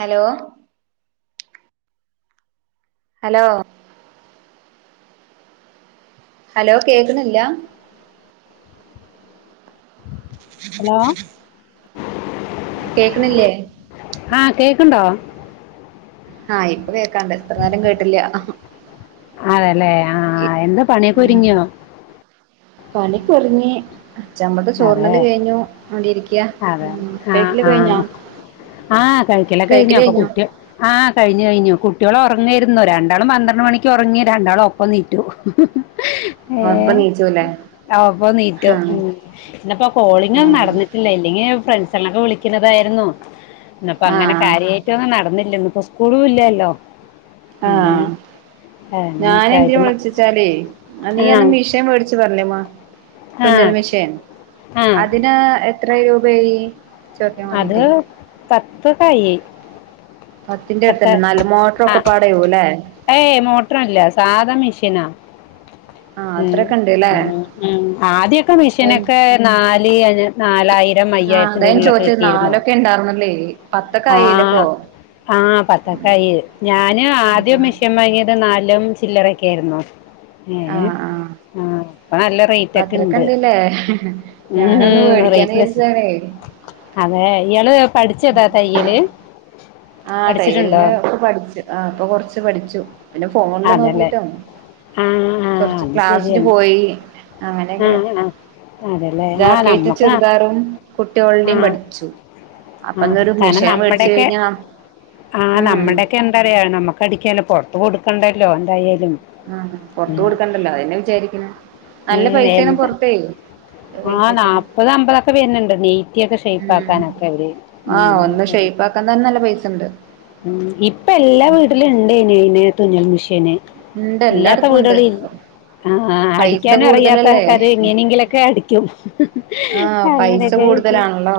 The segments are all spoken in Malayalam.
ഹലോ ഹലോ ഹലോ കേക്കണില്ല? ഹലോ [unintelligible] ആഹ് കേക്കണില്ലേ? ആഹ് കേക്ണ്ടോ? ആഹ് ഇപ്പൊ കേക്കാണ്ട് ഇത്ര നേരം കേട്ടില്ല അതെല്ലേ ആ ഏ എന്താ പണിയൊക്കെ ആഹ് ഒരുങ്ങിയോ പണി കൊർഞ്ഞി ഉച്ചമ്പാമ്മത്തെ അതെ ചോറിണല് കഴിഞ്ഞു അണ്ട് ഇരിക്യാ അതെ ഉം കഴിക്കില് കഴിഞ്ഞോ? ആഹ് കഴിക്കലകെ കഴിഞ്ഞു കഴിക്കല് അപ്പൊ കഴിഞ്ഞോ കുട്ടി ആഹ കഴിഞ്ഞു കഴിഞ്ഞു കുട്ടിയോൾ ഒറങ്ങയിരുന്നോ രണ്ടാളും പന്ത്രണ്ട് മണിക്ക് ഒറങ്ങി രണ്ടാളും ഒപ്പം നീറ്റു [unintelligible] ഏഹ് നീച്ചുല്ലേ അവപ്പോ നീറ്റോ ആഹ് ഇന്നപ്പോ കോളിങ്ങൊന്നും ആഹ് നടന്നിട്ടില്ല ഇല്ലെങ്കി ഫ്രണ്ട്സളൊക്കെ വിളിക്കുന്നതായിരുന്നു. ഇപ്പ അങ്ങനെ ആഹ് കാര്യയിട്ടോന്നും നടന്നില്ല ഇന്നിപ്പോ സ്കൂളും ഇല്ലല്ലോ? ഉം ആഹ് ഞാൻ അങ്ങനെയൊക്കെ എന്തിന ആയിട്ട് മ- വിളിച്ചച്ചാലേ അന്ന് ഞാനെ മിഷേൻ മേടിച്ചച്ച് പറഞ്ഞില്ലേമ്മ ആ ആ തുന്നൽ മെഷൈൻ ആ അതിന് എത്ര രൂപായി? അത് പത്ത് കൈ പത്തിന്റെ അടുത്തുണ്ട് നല് മോട്ടറൊക്കെ പാടയൂ അല്ലേ? ഏയ് മോട്ടറല്ല സാധാ മെഷീനാ ആഹ് ഉ അത്രൊക്കെ ഇണ്ട്ല്ലേ ആഹ് ആദ്യൊക്കെ ആഹ് മെഷീനൊക്കെ നാല് അ നാലായിരം അതാ അയ്യായിരത്തിന്റെ ഞാൻ ഉള്ളിലൊക്കെ ചോദിച്ചത് കിട്ടിയിരുന്നു. നാലൊക്കെ ഇണ്ടാർന്നല്ലേ പത്തൊക്കെ ആഹ് ആയില്ലേപ്പോ ആഹ് പത്തൊക്കായി ഞാനും ആദ്യം ആഹ് മെഷീൻ വാങ്ങിയ നാലും ചില്ലറൊക്കേർന്നു ഏ ആഹ് ആഹ് ഇപ്പ നല്ല അപ്പൊ അത്രൊക്കെ റൈറ്റൊക്കെണ്ട് ഇണ്ട്ല്ലേ ഉം ഞാനൊന്ന് മേടിക്കാന്ന് റൈറ്റൊ വിചാരിച്ചതാണേ അതെ ഇയാള് പഠിച്ചോ താ തയ്യല് ആഹ് പഠിച്ചിട്ടുണ്ടോ തയ്യലിന് ഇപ്പൊ പഠിച്ചു ആഹ് ഇപ്പൊ കൊറച്ച് പഠിച്ചു പിന്നെ ഫോണില് അതല്ലേ നോക്കീട്ടും ആ ആ കൊറച്ച് അത് ക്ലാസ്സിന് ശരിയാണ് പോയി ആ അങ്ങനെയൊക്കെ ആ അതെല്ലേ ആ ജാക്കേറ്റും നമ്മക്ക് ആ ചുരിദാറും ആ കുട്ടികളുടിം പഠിച്ചു അപ്പെന്നൊരു മിഷീൻ മേടിച്ചു കഴിഞ്ഞാ ആഹ് ഉം നമ്മുടെയൊക്കെ എന്താറിയാ നമ്മുക്ക് അടിക്കാലോ പൊറത്ത് കൊടുക്കണ്ടല്ലോ എന്തായാലും ആഹ് പൊറത്ത് ഉം കൊടുക്കണ്ടല്ലോ അതെന്നെ വിചാരിക്ക്ണേ നല്ല പൈസേണ് പൊറത്തേ നല്ല പൈസ ആഹ് വെച്ചിട്ടാ നാപത് അമ്പതൊക്കെ വരുന്നുണ്ട് നെയ്റ്റിയൊക്കെ ഉം ഷൈപ്പാക്കാനൊക്കെ അവര് ആഹ് ഉം ഒന്ന് ഷെയ്പ്പാക്കാൻ തന്നെ നല്ല പൈസണ്ട് ഉം ഇപ്പെല്ലാ വീട്ടിലും ഇണ് [unintelligible] തുന്നൽ മിഷീന് ഇണ്ട് ഇല്ലാത്ത എല്ലായിടത്തും ഉണ്ട് വീടുകളില്ല ആഹ് പൈസ അടിക്കാനും അറിയാത്ത കൂടുതലല്ലേ ആൾകാര് എങ്ങനെയെങ്കിലൊക്കെ അടിക്കും അങ്ങനൊക്കെ മൊതലാണല്ലോ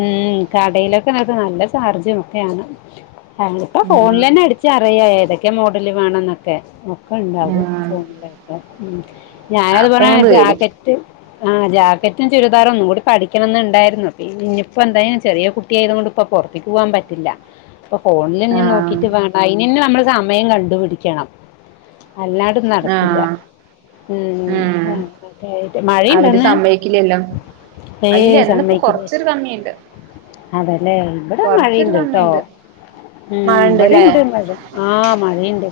ഉം കടയിലൊക്കെ ഇങ്ങക്ക് നല്ല ചാർജും ഒക്കെയാണ് ആഹ് ഇപ്പോ ഉം ഫോണിലെന്നെ അടിച്ചാ അറിയാ ഏതൊക്കെ മോഡല് വേണന്നൊക്കെ ഒക്കെ ഇണ്ടാകും ആഹ് ഫോണിലൊക്കെ ഉം ഞാനത് അപ്പൊ ഞാൻ പറഞ്ഞാ പേടിക്കും ജാക്കറ്റ് ആഹ് ജാക്കറ്റും ചുരിദാറും ഒന്നു കൂടി പഠിക്കണം ന്ന്ണ്ടായിരുന്നു ഇനിയിപ്പോ എന്തായാലും ചെറിയ കുട്ട കുട്ടി ആയതോണ്ട് ഇപ്പം പൊറത്തക്ക് പോവാൻ പറ്റില്ല ഇപ്പൊ ഫോണില് ഇങ്ങനെ ആഹ് നോക്കിട്ട് വേ അയിനെന്നെ നമ്മള് സമയം കണ്ടുപിടിക്കണം അല്ലാണ്ടൊന്നും നടക്കില്ല ആഹ് ഉം അങ്ങനെക്കായിട്ട് അവര് മഴയുണ്ടന്ന് സമ്മയിക്കില്ലല്ലോ ഇല്ല ഏയ് ഇന്നിപ്പോ സമ്മയ്ക്കൂല കൊറച്ചൊരു കമ്മിയുണ്ട് അതല്ലേ ഇവിടെ കൊറച്ചൊരു മഴയുണ്ട് ട്ടോ കമ്മിയുണ്ട് ഉം മഴ ഇണ്ട്ല്ലേ ഇവിടിണ്ട് മഴ ആഹ് മഴയിണ്ട്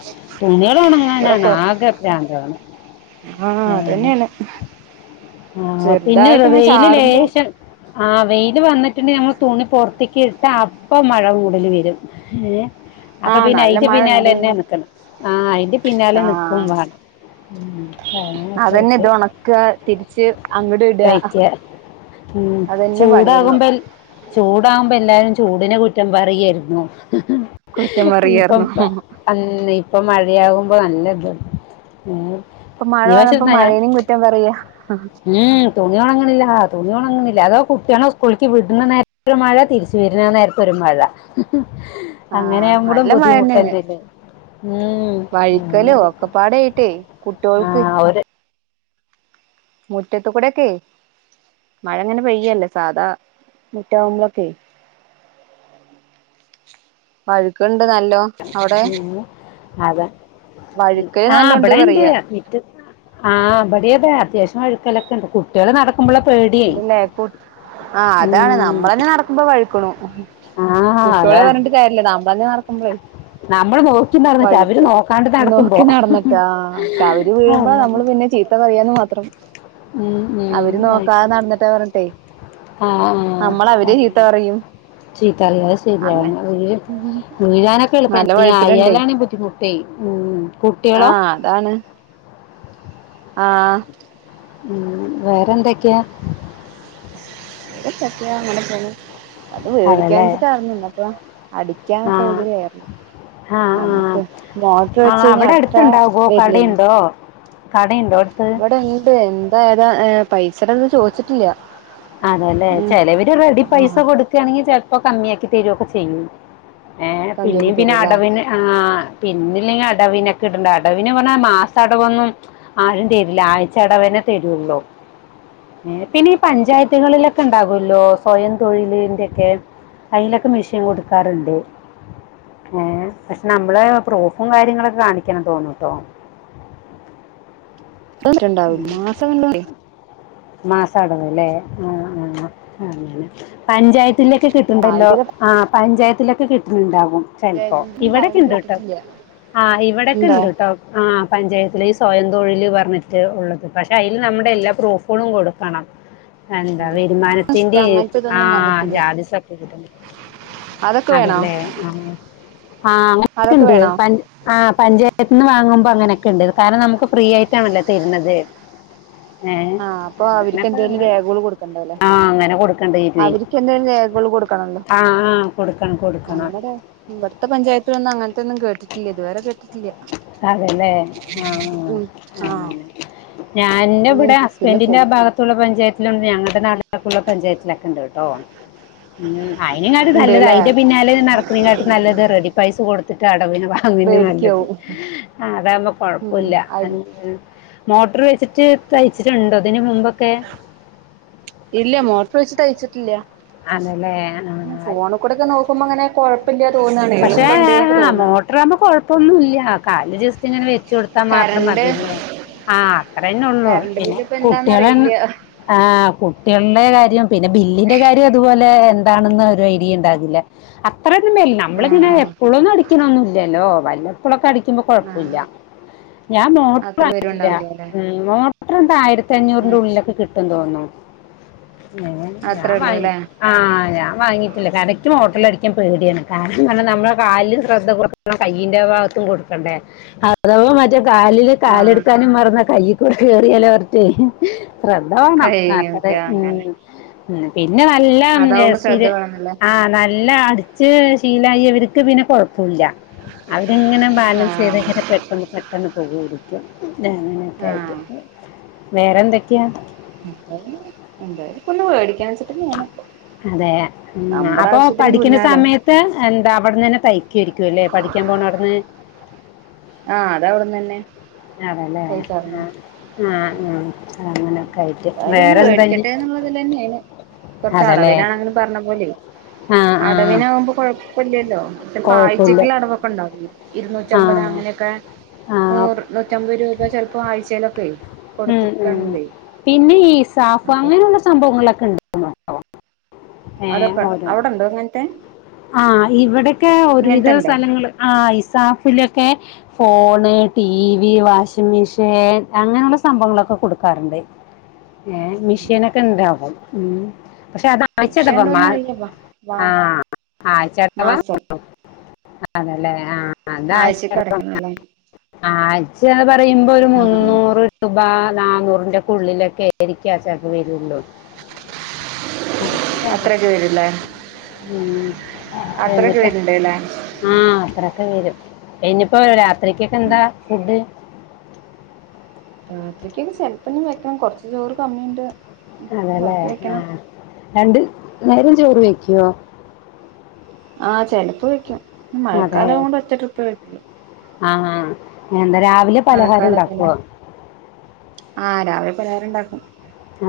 ഇവിടെ തുണികളൊണങ്ങാനാണ് കൊറ ആകെ ഭ്രാന്താക്ണെ ആഹ് അതെന്നെയാണ് ആഹ് പിന്നെ വെയില് ചാറുമ്പോ ലേശം ആഹ് വെയിൽ വന്നിട്ട്ണ്ടെകി ഞമ്മൾ തുണി പൊറത്ത്ക്ക് ഇട്ടാ അപ്പം മഴ മൂടല് വരും ഏഹ് അപ്പം ആഹ് പിന്നെ നല്ല അയിന്റെ മഴ പിന്നാലെന്നെ ഇണ്ടേനി നിക്കണം ആഹ് അയിന്റെ പിന്നാലെ ആഹ് നിക്കുംവാണം ഉം അതന്നെ [unintelligible] ഇത് ഒണക്ക തിരിച്ച് അങ്ങട് ഇടാ തഴിക്ക ഉം അതന്നെ പണിയുള്ളു ചൂടാകുമ്പോ എൽ ചൂടാകുമ്പെ എല്ലാരും ചൂടിനെ കുറ്റം പറിയേരുന്നു. കുറ്റം ഇപ്പം പറയാർന്നു അൻ ഇപ്പം മഴയാകുമ്പോ നല്ല ത് ഉം ഇപ്പൊ മഴ വന്നപ്പോ മഴേനും [unintelligible] കുറ്റം പറയാ ഉം തുണി ഒണങ്ങ്ണില്ല തുണി ഒണങ്ങ്ണില്ല അതോ കുട്ട്യളെ സ്കൂൾക്ക് വിട്ണ നേ ഒരു മഴ തിരിച്ച് വര്ണ ആഹ് നേരത്തൊരു മഴ. ആഹ് അങ്ങനെയാവുമ്പളും നല്ല മഴന്നെയാണ് ബുദ്ധിമുട്ടെന്നല്ലേ? ഉം വഴിക്കലും [unintelligible] ഒക്കപ്പാടായിട്ടേ കുട്ടിയോൾക്ക് ആഹ് ഒര് മൂറ്റത്ത് കുടക്കെ മഴ ഇങ്ങനെ പെയ്യല്ലേ സാധാ മുറ്റാവുമ്പളൊക്കെ വഴ്ക്ക്ണ്ട് നല്ലോ അവിടെ ഉം അതാ ഉം വഴുക്കല് ആഹ് നല്ലോണ്ട് ഇബടെണ്ട് പറയാ മിറ്റത്താ ആഹ് ഇബടിം അതെ അത്യാവശ്യം വഴുക്കലക്കെണ്ട് കുട്ട്യള് നട ക്കുമ്പളാ പേടി ഇണ്ട്ല്ലേ കു ആഹ് അതാണ് നമ്മളന്നെ നടക്കുമ്പോ വഴിക്ക്ണു ആ കുട്ടോളെ അതാ പറഞ്ഞിട്ട് കാര്യല്ല നമ്മളന്നെ നടക്കുമ്പളേ നമ്മൾ നോക്കി നടന്നിട്ട് അവര് വഴ്ക്ക നോക്കാണ്ട് നടക്കുമ്പോ നോക്കി നട്ന്ന്ട്ട് ആഹ് പക്ഷെ അവര് വീഴുമ്പോ അങ്ങനെ. നമ്മള് പിന്നെ ചി ത്ത പറയാന്ന് മാത്രം ഉം ഉം ആതേ നട്ന്ന്ട്ട് പർഞ്ഞ്ട്ടെ ആഹ് ആഹ് പറയും [unintelligible] ചീത്താറിയ അഹ് അങ്ങനെ ശരിയാണ് വല്യ വീഴാനൊക്കെ എളുപ്പ നല്ല വഴുക്കലുണ്ടേ അയാലാണ് ബുദ്ധിമുട്ടേ ഉം ആ കുട്ട്യളോ. അതാണ് ആഹ് ഉം വേറെ എന്തൊക്കെയാ? [unintelligible] ഇങ്ങനെ പോണ് അത് മേടിക്കാൻ അതല്ലേ വെച്ചിട്ട് [unintelligible] പ്പം അടിക്കാൻ ആ സൗകര്യ ആയ ആഹ് ആഹ് വെച്ച് ആഹ് കഴിഞ്ഞാ അവടെ അത്ര അട്ത്ത്ണ്ടാവോ വരില്ലല്ലോ കടിണ്ടോ? കടിണ്ടോ എട്ത്ത്? [unintelligible] എന്താ ഏതാ ഏഹ് പൈസട ഒന്നും ചോദിച്ചിട്ടില്ല. അതെല്ലെ ഉം ചെലവര് റെഡി പൈസ ആ കൊടുക്കാണെങ്കിൽ ചെൽപ്പോ കമ്മി ആക്കി തരുക്കെ ചെയ്യും. ഏഹ് പിന്നേം കമ്മിയാക്കി പിന്നെ തരൂല്ലേ അടവ്ന് ആഹ് പിന്നല്ലെങ്കി അടവ്നൊക്കെ ഇട്ണ്ട അടവിനെ പർഞ്ഞാ മാസ അടവൊന്നും ആരും തര്ല ആഴ്ചടവന്നെ തരുള്ളൂ ഏഹ് പിന്നെ ഈ പഞ്ചായ ത്ത് കളിലക്കെ ഇണ്ടാകല്ലോ സ്വയം തൊഴിലിന്റെക്കെ അയിലക്കെ മെഷിൻ കൊടുക്കാറുണ്ട്. ഏഹ് പക്ഷെ നമ്മള് പ്രൂഫും കാര്യങ്ങളൊക്കെ കാണിക്കണം തോന്നൂട്ടോ. [unintelligible] മാസ അടവ് ലേ ആഹ് ആഹ് അങ്ങനെ പഞ്ചായ ത്തിലെക്കെ കിട്ട്ണ്ടല്ലോ ആഴ്ചയിലെ ആഹ് പഞ്ചായത്തിലക്കെ കിട്ട്ണ്ടാവും. ചെൽപ്പം പഞ്ചായത്തിന്നും ഇവടെക്കെ പറയണ ഇണ്ട് ട്ടോ കേട്ടിട്ടില്ല ആഹ് ഇവടക്കെ ഉണ്ടോ ഇണ്ട്ട്ടോ. ആഹ് പഞ്ചായത്തില് ഈ സ്വയം തൊഴില് പർഞ്ഞി ട്ട് ഉള്ളത് പക്ഷെ അയിൽ നമ്മുടെ എല്ലാ പ്രൂഫുകളും കൊടുക്കണം. എന്താ വരുമാനത്തിന്റെ അങ്ങനത്തെ ഇതൊന്നും ആഹ് വന്നിട്ടില്ല ജാതി [unintelligible] അതൊക്കെ വേണോ അതല്ലേ ആഹ് ആഹ് അതൊക്കെ അങ്ങനെക്കണ്ട് വേണോ പ ആഹ് പഞ്ചായത്ത്ന്ന് വാങ്ങുമ്പോ അങ്ങനെക്കെ ണ്ട് കാരണം നമുക്ക് ഫ്രീ ആയിട്ടാണല്ലോ തരുന്നത്. ഏഹ് ആ അപ്പൊ അവർക്ക് [inaudible] എന്തേലും രേഖകൾ കൊടുക്കണ്ടാവല്ലേ ആഹ് ആങ്ങനെ കൊടുക്കണ്ടേരു അവർക്ക് എന്തേലും രേഖകൾ കൊടുക്കണല്ലോ ആഹ് ആഹ് കൊടുക്കണം കൊടുക്കണം ഞങ്ങടെ ഇവിടുത്തെ പഞ്ചായത്തിലൊന്നും അങ്ങനത്തെന്നും കേട്ടിട്ടില്ല ഇതുവരെ കേട്ടിട്ടില്ല അതല്ലേ ആഹ് ആഹ് ഉം ആ അങ്ങനെ ഞാൻന്റെ പിന്നെ ഇവിടെ പിന്നെ പോ ഹസ്ബൻറിന്റെ ഭാഗത്തുള്ള പഞ്ചായത്തിലുണ്ട് ഞങ്ങളടെ നാലുള്ള പഞ്ചായത്തിലൊക്കെ ഉണ്ടവിടെ ട്ടൊ അയിന് ങ്ങക്ക് നല്ലത് ഉണ്ട്ല്ലേ അയ്ന്റെ പിന്നാലെ നട ക്നാട്ട് നല്ലത് റെഡി പൈസ കൊടുത്തിട്ട് അടവിന് വാങ്ങന്നെ നല്ലത് പേടിക്കാവും ആഹ് അതാവുമ്പോ ഉം കൊഴപ്പില്ല ആയി മോട്ടർ വെച്ചിട്ട് തയ്ച്ചിട്ടുണ്ടോ തിന് മുമ്പൊക്കെ ഇല്ല മോട്ടർ വെച്ച് തയ്ച്ചിട്ടില്ല ആനല്ലേ ആഹ് കൂടക്ക നോക്കുമ്പോ ങ്ങനെ കുഴപ്പില്ല തോന്നാണ് എളുപ്പണ്ട്ന്നൊക്കെ തോന്നാ ത്രമ്പ കൊഴപ്പന്നുല്ല കാല് ജസ്റ്റ്ങ്ങനെ വെച്ചൊടുത്താ മാത്രം കറണ്ട് മതിന്ന് ആഹ് അത്രന്നെ ഉള്ളു കറണ്ട് പിന്നെ ബില്ല് ഇപ്പ കുട്ടിളെ എന്താന്നറിയില്ല ആഹ് കുട്ട്യൾടെ കാര്യം പിന്നെ ബില്ലിന്റെ കാര്യം അതുപോലെ എന്താണെന്ന് ഒരു ഐഡിയ ഉണ്ടാകില്ല അത്രത് മേൽന നമ്മള ഇങ്ങനെ ആഹ് എപ്പഴൊന്നും അടിക്കണൊന്നുംല്ലല്ലോ വല്ലപ്പഴൊക്കെ അടിക്കുമ്പോ ആഹ് കുഴപ്പല്ല ഞാൻ മോട്ടർ അത്ര വാങ്ങിട്ടില്ല പേരുണ്ടാവൂലേ അല്ലെ മോട്ടർ എന്ത ആയിരത്തി അഞ്ഞൂറിന്റെ ഉം ഉള്ളിലൊക്കെ കി ട്ടും തോന്നു ഞാൻ അത്രേ ഉള്ളൂ വാങ്ങി അല്ലേ ആഹ് ഞാൻ വാങ്ങയിട്ടില്ല കാരണ മോട്ടല അടിക്കാൻ പേടിയാണ് കാരണംന്നർഞ നമ്മളെ കാലും ശ്രദ്ധ കൊടുക്കണം കയ്യിന്റെ ഭാഗത്തും കൊടുക്കണ്ടേ അഥവാ മറ്റേ കാലില് ആഹ് കാലെടുക്കാനും മറന്ന കയ്ൽക്കൂടെ കേയറിയാലോ ഓർത്തെ ശ്രദ്ധ വണം നത്ര കഴിയുംക്ക അങ്ങനെ ഉം ഉം പിന്നെ നല്ലം അതാവുമ്പോ ശ്രദ്ധ എസ്പിരി വേണന്നില്ലേ ആഹ് നല്ല അടിച്ച് ശീലായവർക്ക് പിന്നെ കുഴ കുല്ല അവരിങ്ങനെ ബാലൻസ് ആഹ് ചെയ്ത്ങ്ങനെ പെട്ടെന്ന് പെട്ടെന്ന് പോകരു ഞ അനൊക്കെ ആയിട്ട് ആഹ് വേറെ എന്തൊക്കെയാ [unintelligible] എന്തായാലും ഇപ്പൊ ഒന്ന് വേടിക്കാ വെച്ച അതെ ഉം നമ്മടെ അപ്പൊ ആവശ്യത്തിന് പഠിക്ക്ണ തുന്നാലോ സമയ ത് എന്താ അവിട്ന്നെന്നെ തയ്ക്കുയിരിക്കും ല്ലേ പഠിക്കാൻ പോണവിടുന്ന് ആഹ് അത് അവിടന്ന് തന്നെ അതേലെ പൈസ പറഞ്ഞു ആഹ് ആഹ് അങ്ങനെയൊക്കെ ആയിട്ട് വേറെന്താ ത് നെന്നെന് കൊറച്ച് അതല്ലേ അടവിനാണ ങ്കിലു പറഞ്ഞ പോലെ ആ ആ അടവിനാകുമ്പോ കൊയ് പ്പല്ല്യല്ലോ കൊഴപ്പില്ല പായ്ചക്കുള്ള അടവൊക്കെ ഉണ്ടാകുന്നു ആ ഇരുന്നൂറ്റമ്പത് അങ്ങനെയൊക്കെ ആ നൂറ് നൂറ്റമ്പത് രൂപ ചെൽപ്പോ ആഴ്ചയിലൊക്കെ ഉം കൊടുത് ഉം പിന്നെ ഈ സാഫ അങ്ങനെയുള്ള സംഭവങ്ങളൊക്കെണ്ട് [unintelligible] ഏഹ് അതൊക്കെ ഓരോ അവിടെണ്ടോ അങ്ങനത്തെ ആഹ് ഇവിടെക്കെ ഒരുവിധ ഇങ്ങനത്തെ ഉണ്ടോ സ്ഥലങ്ങള് ആഹ് ഇസാഫിലൊക്കെ ഫോണ് ടി വി വാഷിംമിഷേൻ അങ്ങനെള്ള സംഭങ്ങളൊക്കെ കൊടുക്കാറുണ്ട് ഏഹ് മെഷനൊക്കെണ്ടാകും ഉം പഷേ അത [unintelligible] മാ വിഷയണ്ടോന്ന് അറിയവാ വാ ആഹ് മാസം [unintelligible] അതെല്ലേ ആഹ് അതാ ആഴ്ചക്ക് അടക്കണല്ലേ [inaudible] ആയ്ചെ പറയുമ്പോ ഒരു ആ മുന്നൂറ് രുബാ നാനൂറിന്റെ ക്കുള്ളിലൊക്കെശരിക്കച വരൊള്ളൂ [inaudible] [unintelligible] അത്രയൊക്കെ വരൂല്ലേ അത്രയൊക്കെ വരുന്നുണ്ട്ല്ലേ ആഹ അത്രൊക്കെ വരും, ഇനിയിപ്പോ രാത്രിരിക്കൊക്കെ- എന്താ ഫുഡ്? രാത്രികൊക്കെ ചെിലപ്പം ഞാൻ- വെക്കണം കൊറച്ച ചോറ് കമ്മിണ്ട്. അതെല്ലേ, ആഹ രണ്ട് നേരം ചോറ് വെക്കുവോ? ആഹ് ചിലപ്പ് വെക്കും, മഴക്കാല- ആഹാ കൊണ്ട് ഒറ്റ ട്രിപ്പ്‌ വെക്കല്ലോ. ആഹ ആാ എന്താ രാവിലെ. പലഹാരം മഴക്കാലക്കല്ലേ, ഉണ്ടാക്കുവോ ആഹ് രാവിലെ പലഹാരോക്കെ ഉണ്ടാക്കും.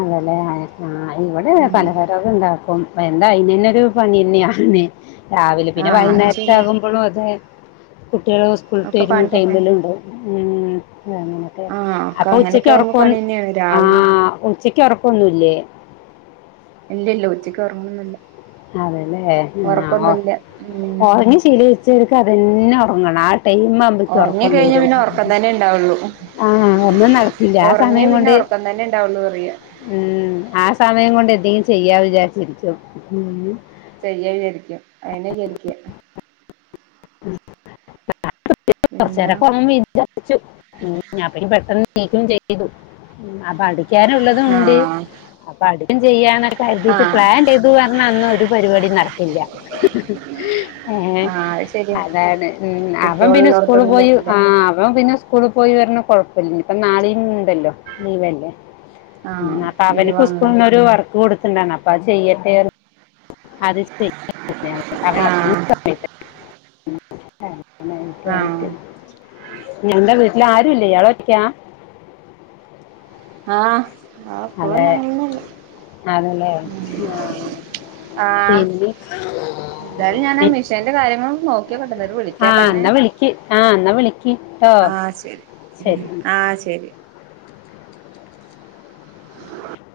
അതല്ലെ ആഹാ ഇവിടെ ഉം പല- ഉണ്ടാക്കും, എന്താ അയിന് തന്നെ- ഒരു പണി തന്നെയ ആന്ന് രാവിലെ. പിന്നെ ആഹ് അത് വൈകുന്നേരത്ത ശരിയാ ആകും. അപ്പോളും അതെ കുട്ടികൾ, സ്കൂളട്ട് ഒക്കെ വരുമ്പോ പണിയന്നെ ടൈമിലുണ്ട് അങ്ങനെ. ആഹ് ഒക്കെ അപ്പോ ഉച്ചക്ക് അങ്ങനെയൊക്കെ ആകുമ്പോ ഉറക്കൊ, പണിന്നെയാണ് ആ രാവിലിം ഉച്ചക്ക് ഉറക്കൊന്നില്ലേ. ഇല്ല, ഇല്ല, ഉച്ചയ്ക്ക് ഉറങ്ങണംന്നല്ല. അതല്ലേ ഹാ ഓ, ഉം ഓറഞ്ഞ ശി - ചരിക്കും അതന്നെ ഉറങ്ങണം, ആ ടൈം. ഒറങ്ങി കഴിഞ്ഞാ റകംവരും, പിന്നെ ഒറക്കം തന്നെ ഇണ്ടാവുള്ളൂ ആഹ ഒന്നും നടക്കില്ല ആ സമയം കൊണ്ട്. ഇപ്പം തന്നെ ഉണ്ടാവുള്ളൂ പറയുക. ഉം ആ സമയം കൊണ്ട്- എന്തെങ്കിലും ചെയ്യാ- വിചാരിച്ചിരിക്കും. ചെയ്യചരിക്കും അതന്നേ വിചാരിക്കാ. [unintelligible] എന്താ ഞപ്പ പെട്ടെന്ന് നീക്കക്കും ചെയ്തു, അടിക്കാനുംള്ളത്- ആഹാ... അപ്പോ അടം ചെയ്യാന്ന കെരുതിട്ട് പ്ലാൻ ചെയ്തു പറഞ്ഞാ അന്ന ഒരു പരിപാടി നടക്കില്ല. ഹേ ആഹ് അത് ശരിയാ അതെതെ ഉം അവൻ പിന്നെ സ്കൂള് കുട്ട്യോളുള്ളോടത്തൊന്നും പോയി, പറ്റില്ല ആഹാ അവൻ പിന്നെ- സ്കൂള പോയി വ കൊഴപ്പില്ല, ഇപ്പോ നാളീ ഉണ്ടല്ലോ ലീവല്ലേ. ഉം ആഹ് അപ്പോ അവന്- ലീവാണല്ലോ കുസ്കൂൾക്കൊരു വർക്ക്- കൊടുത്തിണ്ടാണ് അപ്പോ അത് ചെയ്യട്ടെ. ആഹ് [unintelligible] ആഹ് നിങ്ങളെ വീട്ടിൽ അരുല്ലേ ഇയാൾ ഒറ്റയാ? [unintelligible] ആഹ് ആപ്പഴ ഞങ്ങളൊന്നല്ല. ആണ് ല്ലേ ആഹാ ആഹ് പിന്നെ. ന്റെ കാര്യങ്ങള് നോക്കി. നോക്കിയിക്കട്ടെ എന്നിട്ട് ആ വിളിക്കാട്ടന്നെ എന്നാ വിളിക്ക് ആ എന്നാ വിളിക്ക് കേട്ടോ ആഹ ശരി ഉം ശരി ആഹ ശരി.